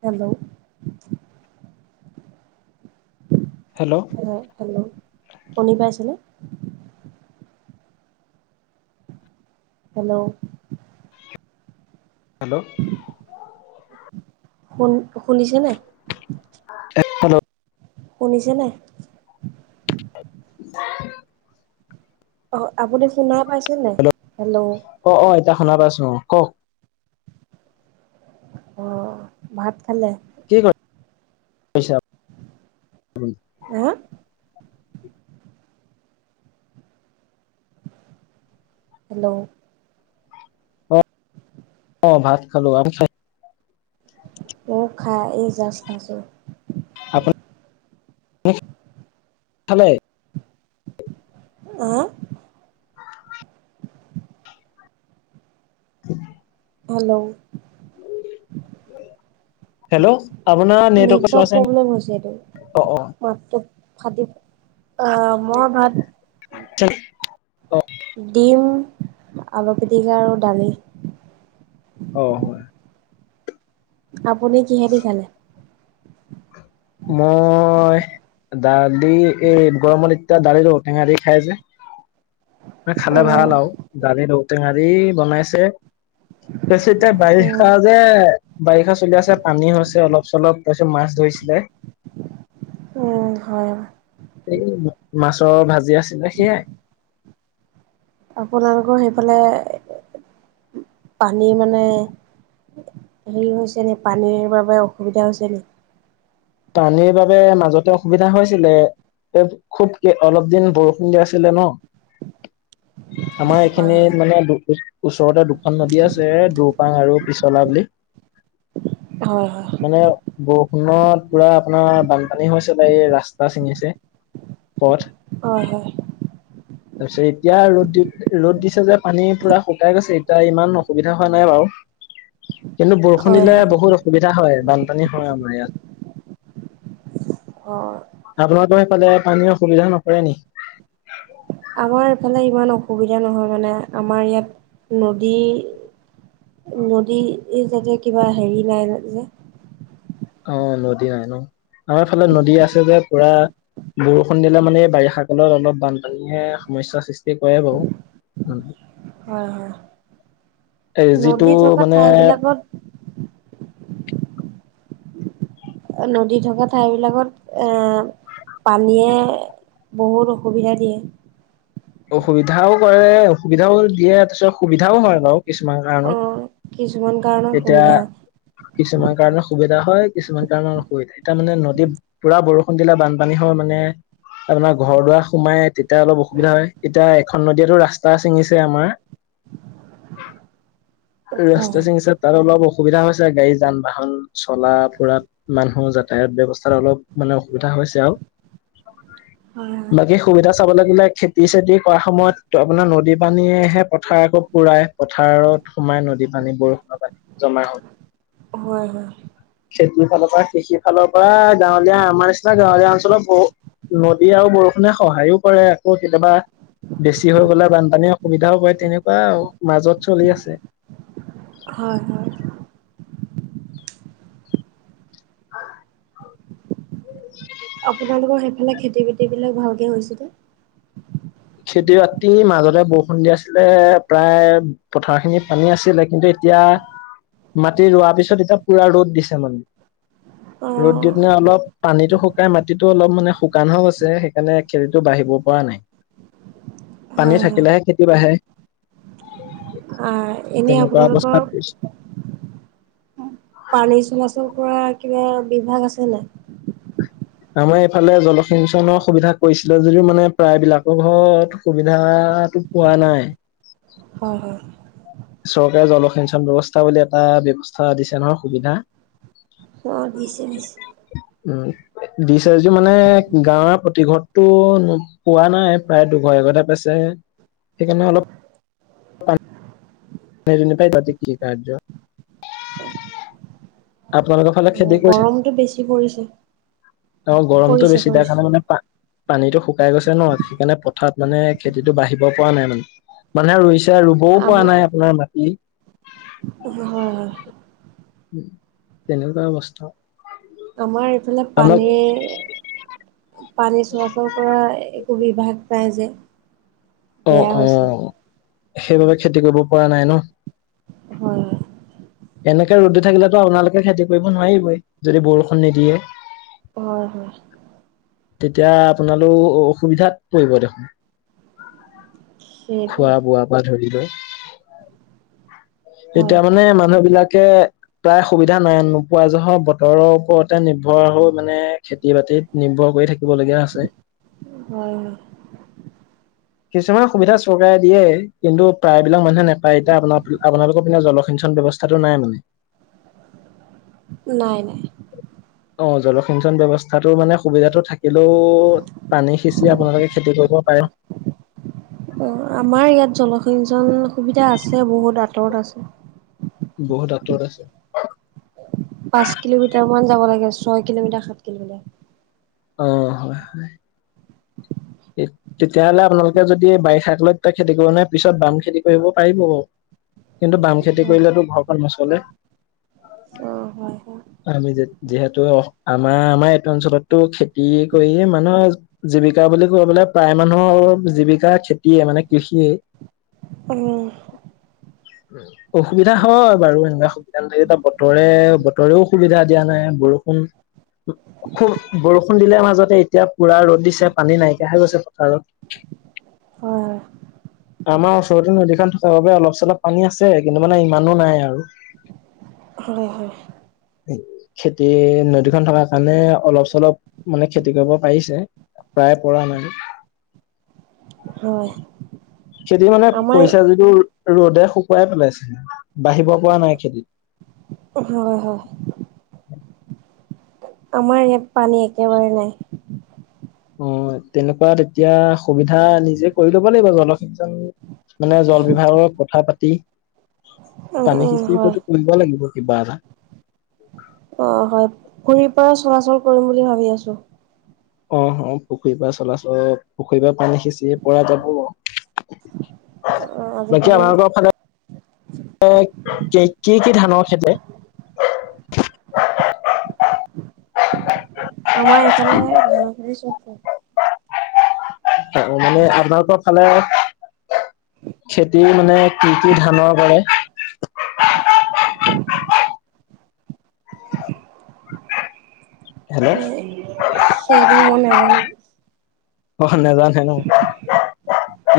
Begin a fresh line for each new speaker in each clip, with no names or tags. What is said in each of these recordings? Hello hello hello শুনি পাইছেনে? Hello
hello
শুন শুনিছেনে?
এ হেল্ল
শুনিছেনে?
[unintelligible]
অ আপুনি শুনাই পাইছে নাই?
অ অ এতিয়া শুনা পাইছো কওক
অ ভাত খালে?
কি কৰিছা‌ আপুনি?
হা হেল্ল'
অ অ ভাত খালো। আপুনি খাই
মই খাই ই জাজ খাইছোঁ।
[unintelligible]
অহ
[unintelligible]
হেল্ল'
[unintelligible] হেল্ল' আপোনাৰ নেটৱৰ্ক চোৱা ছিনি অ অ
খাদিব আহ মই ভাত
অ
ডিম আলু পিটিকা আৰু দালি।
অ হয়।
আপুনি কিহে দি খালে?
মই। দালি এই গৰম এতিয়া দালি টেঙা দি খাই যে। খালে
উম,
ভাল আৰু দালি ঔটেঙা দি বনাইছে। তছতিয়া
উম,
বাৰিষা যে। বাৰিষা চলি আছে পানী হৈছে অলপ চলপ তাৰপিত মাছ ধৰিছিলে।
উম হয়।
এই মাছৰ ভাজি আছিলে সেয়াই।
আপোনালোকৰ সেইফালে পানী মানে। হেৰি হৈছে নে পানীৰ বাবে অসুবিধা হৈছে নে।
পানীৰ বাবে মাজতে অসুবিধা হৈছিলে। খুব অলপ দিন বৰষুণ দি আছিলে ন। আমাৰ
হয়
এইখিনিত মানে দু ওচৰতে দুখন নদী আছে দু- পাং আৰু পিছলা বুলি
হয়
মানে বৰষুণত পুৰা আপোনাৰ বানপানী হৈছে বা এই ৰাস্তা ছিঙিছে পথ
হয় হয়
তাৰপিছত এতিয়া ৰ'দ দি ৰ'দ দিছে যে পানী পুৰা শুকাই গৈছে এতিয়া ইমান অসুবিধা হোৱা নাই বাৰু। [inaudible] কিন্তু বৰষুণ
হয়
দিলে
হয়
বহুত অসুবিধা হয়, বানপানী হয় আমাৰ ইয়াত।
অঁ।
আপোনাৰো সেইফালে পানীৰ অসুবিধা নকৰে নেকি?
আমাৰ এইফালে ইমান অসুবিধা নহয় মানে আমাৰ ইয়াত নদী। নদী যাতে কিবা হেৰি নাই যে।
অ' নদী নাই ন আমাৰ ফালে নদী আছে যে পুৰা। বৰষুণ দিলে মানে বাৰিষা কালত অলপ বানপানীয়ে সমস্যাৰ সৃষ্টি কৰে বাৰু। উম।
হয় হয়।
এই যিটো
নদী থকা
মানে।
ঠাইবিলাকত নদী থকা ঠাই বিলাকত এ। পানীয়ে বহুত অসুবিধা দিয়ে।
অসুবিধাও কৰে অসুবিধাও দিয়ে তাৰপিছত সুবিধাও হয় বাৰু। কিছুমান কাৰণতহে,
অঁ কিছুমান কাৰণত
এতিয়া
সুবিধা
কিছুমান কাৰণে। সুবিধা হয়, কিছুমান কাৰণৰ অসুবিধা এতিয়া মানে নদীত পুৰা বৰষুণ দিলে বানপানী হয় মানে। আপোনাৰ ঘৰ দুৱাৰ সোমাই তেতিয়া অলপ অসুবিধা হয়। এতিয়া এখন নদীয়েতো ৰাস্তা ছিঙিছে আমাৰ।
হয়
ৰাস্তা চিঙিচে তাৰ অলপ। অসুবিধা হৈছে গাড়ী যান বাহন চলা ফুৰাত মানুহ যাতায়াত ব্যৱস্থাত অলপ মানে অসুবিধা। এটা হৈছে আৰু।
হয়। হয়
বাকী সুবিধা চাব লাগিলে খেতি চেতি কৰা সময়ত আপোনাৰ নদী পানীয়েহে পথাৰ আকৌ পুৰা। পথাৰত সোমাই নদী পানী বৰষুণৰ পানী জমা হয়।
হয় হয়।
খেতিৰ ফালৰ পৰা কৃষিৰ ফালৰ পৰা গাঁৱলীয়া আমাৰ নিচিনা গাঁৱলীয়া অঞ্চলত বহুত। নদী আৰু বৰষুণে সহায়ো কৰে আকৌ কেতিয়াবা। বেছি হৈ গলে বানপানী অসুবিধাও হয়, তেনেকুৱা মাজত চলি আছে।
হয় হয়। আপোনালোকৰ সেইফালে খেতি বাতি বিলাক ভালকে হৈছে নে?
খেতি বাতিৰ মাজতে বৰষুণ দি আছিলে প্ৰায় পথাৰ খিনি পানী আছিলে কিন্তু। এতিয়া মাটি ৰোৱাৰ পিছত এতিয়া পুৰা ৰ'দ দিছে মানে। ৰ'দ দি
অ',
পিনে অলপ পানীতটো শুকাই মাটিতটো অলপ মানে শুকান হয় গৈছে সেইকাৰণে খেতিটো বাঢ়িব পৰা নাই পানী
হয়, হয়।
থাকিলেহে খেতি বাঢ়ে
আহ, এনে
তেনেকুৱা
আপোনালোকৰ
অৱস্থাত পৰিছো
পানী চলাচল কৰা কিবা বিভাগ আছে নাই।
আমাৰ এইফালে জলসিঞ্চনৰ সুবিধা কৰিছিলে যদিও মানে প্ৰায়বলাকৰ ঘৰত সুবিধা। টো পোৱা নাই।
হয়, হয়।
চৰকাৰে জলসিঞ্চন ব্যৱস্থা বুলি এটা ব্যৱস্থা দিছে নহয় সুবিধা।
অঁ দিছে দিছে
উম। দিছে যি মানে গাঁৱৰ প্ৰতিঘৰতটো পোৱা নাই প্ৰায় দুঘৰ এঘৰ পাইছে। সেইকাৰণে অলপ। [unintelligible] আপোনালোকৰ ফালে। খেদি
অ',
কৈছে
গৰমটো বেছি পৰিছে,
অ গৰমটো
কৰিছে,
বেছি দোৰ
কৰিছে।
কাৰণে মানে পা। পানীতটো শুকাই গৈছে ন, সেইকাৰণে পথাৰত মানে খেতিটো বাঢ়িব পৰা নাই মানে মানুহে ইছে। এতিয়া ৰুবও
আম
পৰা নাই আপোনাৰ মাটি।
হয়, হয়।
তেনেকুৱা অৱস্থা।
আমাৰ এইফালে
আমাক
পানী পানী চোৱা চল কৰা। সুবিধা ভাস নাই যে।
অ
বেয়া
অ
হৈছে।
সেইবাবে খেতি কৰিব পৰা নাই ন।
হয় হয়।
এনেকে ৰদ থাকিলেতো আপোনালোকে খেতি কৰিব নোৱাৰিবই যদি বৰষুণ নিদিয়ে।
হয় হয়।
তেতিয়া আপোনালোক অসুবিধাত পৰিব দেখোন।
সেইটোৱে।
খোৱা বোৱা পৰা ধৰি লৈ।
হয়,
এতিয়া মানে মানুহ বিলাকে। প্ৰায় সুবিধা নাই নোপোৱাহ বতৰৰ ওপৰতে নিৰ্ভৰ মানে খেতি বাতিত নিৰ্ভৰ। কৰি থাকিব লগীয়া আছে।
হয় হয়।
কিছুমান সুবিধা চৰকাৰে দিয়ে কিন্তু প্ৰায়বিলাক মানুহে নাপায় এতিয়া আপোনাৰ আপোনালোকৰ পিনে জল জলসিঞ্চন। ব্যৱস্থাটো নাই মানে।
নাই নাই।
অ জলসিঞ্চন ব্যৱস্থাটো মানে সুবিধাতটো থাকিলেও পানী সিচি আপোনালোকে খেতি কৰি। ব পাৰে।
অ আমাৰ ইয়াত জলসিঞ্চন সুবিধা আছে বহুত আঁতৰত আছে।
বহুত আঁতৰত আছে।
পাঁচ কিলোমিটাৰ মান যাব লাগে ছয় কিলোমিটাৰ সাত কিলোমিটাৰ।
অ হয় হয়। তেতিয়াহ'লে আপোনালোকে যদি বাৰিষা‌ কালত খেতি কৰিব নোৱাৰে পিছত বাম খেতি কৰিব পাৰিব। কিন্তু বাম খেতি
হয়
কৰিলেটো ঘৰখন নছলে।
অ' হয় হয়
আমি যিহেতু আমাৰ আমাৰ এইটো অঞ্চলত। টো খেতি কৰিয়ে মানুহৰ জীৱিকা বুলি ক'ব গলে প্ৰায় মানুহৰ জীৱিকা খেতিয় মান। মানে কৃষিয়ে।
উম।
[inaudible] অসুবিধা হয় বাৰু এনেকুৱা সুবিধা নাথাকে যেতিয়া বতৰে বতৰেও সুবিধা দিয়া নাই বৰষ। ষুণ খুব। বৰষুণ দিলে মাজতে এতিয়া পুৰা ৰ'দ দিছে পানী নাইকিয়া হৈ গৈছে পথাৰত। [inaudible]
হয়
আমাৰ ওচৰতে নদীখন থকাৰ বাবে অলপ চলপ পানী আছে কিন্তু মানে ইমানো নাই আৰু। [inaudible]
হয় হয়।
খেতি নদীখন থকাৰ কাৰণে অলপ -চলপ মানে খেতি কৰিব পাৰিছে। প্ৰায়ে পৰা নাইতো।
হয়।
খেতি মানে
আমাৰ
পইচা যিটো ৰ'দে শুকুৱাই পেলাইছিল, বাঢ়িব পৰা নাই খেতি।
হয় হয়।
উম [inaudible]
আমাৰ ইয়াত পানী একেবাৰে নাই।
উম তেনেকুৱা তেতিয়া সুবিধা নিজে কৰি লব লাগিব জলসিঞ্চন মানে জল বিভাগৰ কথা পাতি
উম
পানী
উম
সিচি
হয়
হয়টো কৰিব লাগিব কিবা এটা
অ হয় পুখুৰীৰ পৰা চলাচল কৰিম বুলি ভাবি আছো
অহ অহ, পুখুৰীৰ পৰা চলাচল পুখুৰীৰ পৰা পানী সিঁচি পৰা যাব।
অ।
বাকী
আজিকালি
আমালোকৰ ফালে এ, কি কি কি ধানৰ খেতি? অ অ অ [inaudible]
আমাৰ এইফালে ধাননিৰ চব [inaudible]
মানে আপোনালোকৰ ফালে খেতি মানে কি কি ধানৰ কৰে? হেল্ল'!
সেইটো মই নেজানো।
অহ নেজানে ন।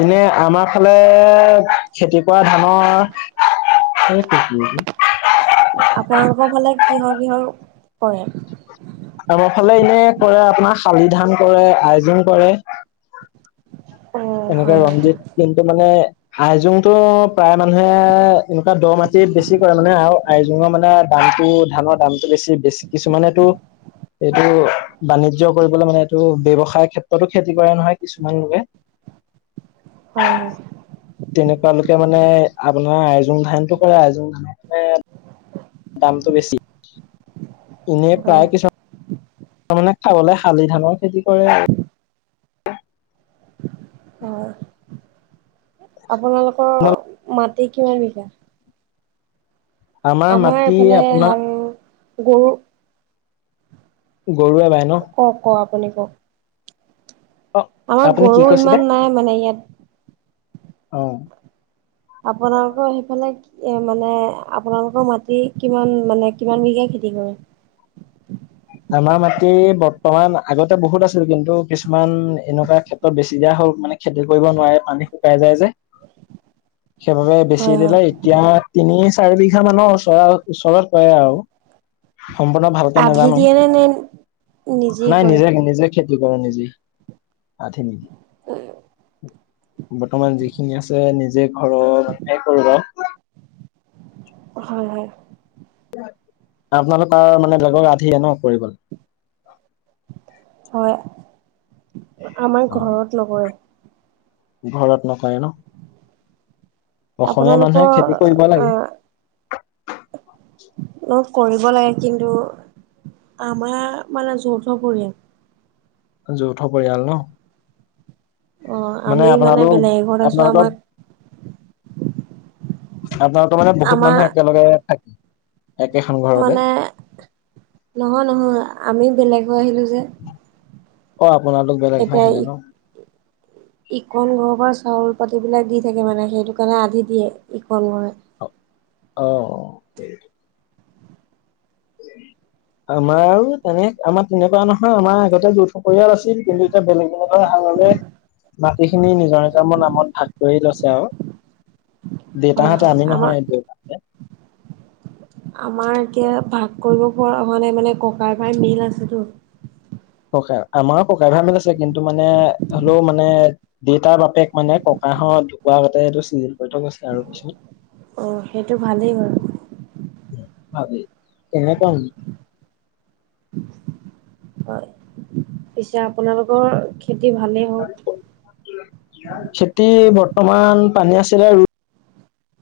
এনে আমাৰ ফালে খেতি কৰা ধানৰ সেইটো কি?
আপোনালোকৰ ফালে কিহৰ কিহৰ কৰে?
আমাৰ ফালে ইনে কৰে আপোনাৰ শালি ধান কৰে, আইজং কৰে।
অ'
এনেকে
হয় হয়
ৰঞ্জিত কি টো মানে আইজোংটো প্ৰায় মানুহে এনেকুৱা দ মাটিত বেছি কৰে মানে আৰু আইজোং মানে দামটো ধানৰ দামটো বেছি বেছি কিছুমানেতো এইটো বাণিজ্য কৰিবলৈ মানে এইটো ব্যৱসায় ক্ষেত্ৰতো খেতি কৰে নহয় কিছুমান লোকে।
হয় হয়
তেনেকুৱা লোকে মানে আপোনাৰ আইজুং ধানটো কৰে আইজুং ধান মানে দামটো বেছি। ইনে
হয়
প্ৰায় কিছু ত মানে খাবলৈ শালি ধানৰ খেতি কৰে আৰু।
হয় আপোনালোকৰ মাটি কিমান বিঘা? আমাৰ
মাটি
এইফালে
আপোনাৰ
হাল গৰু
গৰুৱে বায়।
কওক ক আপুনি কওক?
অ
আমাৰ
আপুনি কি
গৰু ইমান নাই মানে ইয়াত
অঁ।
আপোনালোকৰ সেইফালে কি এ মানে আপোনালোকৰ মাটি কিমান মানে কিমান বিঘা খেতি কৰে?
[inaudible] আমাৰ মাটি বৰ্তমান আগতে বহুত আছিল কিন্তু কিছুমান এনেকুৱা ক্ষেত্ৰত বেছি দিয়া হ'ল মান মান খেতি কৰিব নোৱাৰে পানী শুকাই যায় যে, সেইবাবে বেচি
হয় হয়
দিলে এতিয়া তিনি -চাৰি বিঘা মানৰ ওচ ওচৰত কৰে আৰু সম্পূৰ্ণ ভালকে
আধি
নাজানো।
দিয়ে নে নে নিজেই
নাই
কৰে?
নিজে নিজে খেতি কৰে নিজেই আঠে নেকি?
উম।
বৰ্তমান যিখিনি আছে নিজে ঘৰহে কৰো বাও
হয় হয়
আপোনালোকৰ মানে বেলেগৰ আন্ধিয়ে ন কৰিব
হয় আমাৰ
অ
ঘৰত লগৰে।
ঘৰত নকৰে ন। অসমীয়া মানুহে খেতি কৰিব
আপোনালোকৰ
লাগে
অহ কৰিব লাগে কিন্তু আমাৰ মানে যৌথ পৰিয়াল।
যৌথ পৰিয়াল ন।
অ
মানে
আমি
আপোনালোক
বেলেগ এঘৰত আছো আমাক
আপোনালোকৰ আপোনালোকৰ মানে বহুত
আমাৰ
মানুহ একেলগে থাকে।
মানে নহয় নহয় আমি বেলেগ হৈ আহিলো যে।
অঁ আপোনালোক বেলেগ হয় আহিলে ন।
ইকন ঘৰৰ পৰা চাউল পাতি বিলাক দি থাকে মানে সেইটো কাৰণে আধি দিয়ে ইকন ঘৰে।
অ অ। উ [inaudible] আমাৰো তেনে আমাৰ তেনেকোৱা নহয় আমাৰ আগতে যৌথ পৰিয়াল আছিল, কিন্তু এতিয়া বেলেগ বেলেগ হৈ মাটিখিনি নিজৰ নিজৰ মোৰ নামত ভাগ কৰি লৈছে আৰু।
হয় হয়
দেউতাহঁতে আন্ধি
আমাৰ
নহয় দেউতাহঁতে
আমাৰ এতিয়া ভাগ কৰিব পৰা হোৱা নাই মানে ককাই ভাই মিল আছেতো।
ককাই আমাৰো ককাই ভাই মিল আছে কিন্তু মানে হ'লেও মানে দেউতাৰ বাপেক মানে ককাহত ঢুকুৱা আগতে এইটো চিজিল কৰি থৈ গৈছে আৰু পিছত
অহ সেইটো ভালেই বাৰু
ভালেই কেনেকোৱা নু।
হয় পিছে আপোনালোকৰ খেতি ভালেই হওক
খেতি বৰ্তমান পানী আছিলে আৰু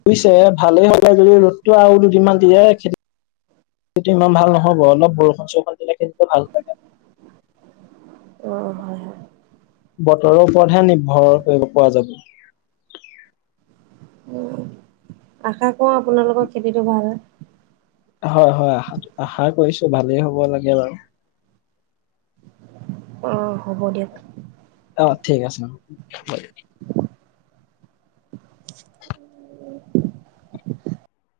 বুজিছে ভালেই হল যদি ৰ'দটো আৰু দুদিনমান দিয়ে খেতি টো ইমান ভাল নহব অলপ বৰষুণ চৰষুণ দিলে খেতিটো ভাল হয়নে
অ হয় হয়
বতৰৰ ওপৰতহে নিৰ্ভৰ কৰিব পোৱা যাব।
আশা কৰো আপোনালোকৰ খেতিটো ভাল হয়।
হয় হয় আশা আশা কৰিছো ভালেই হ'ব লাগে বাৰু।
অ হ'ব দিয়ক।
অ ঠিক আছে।
উ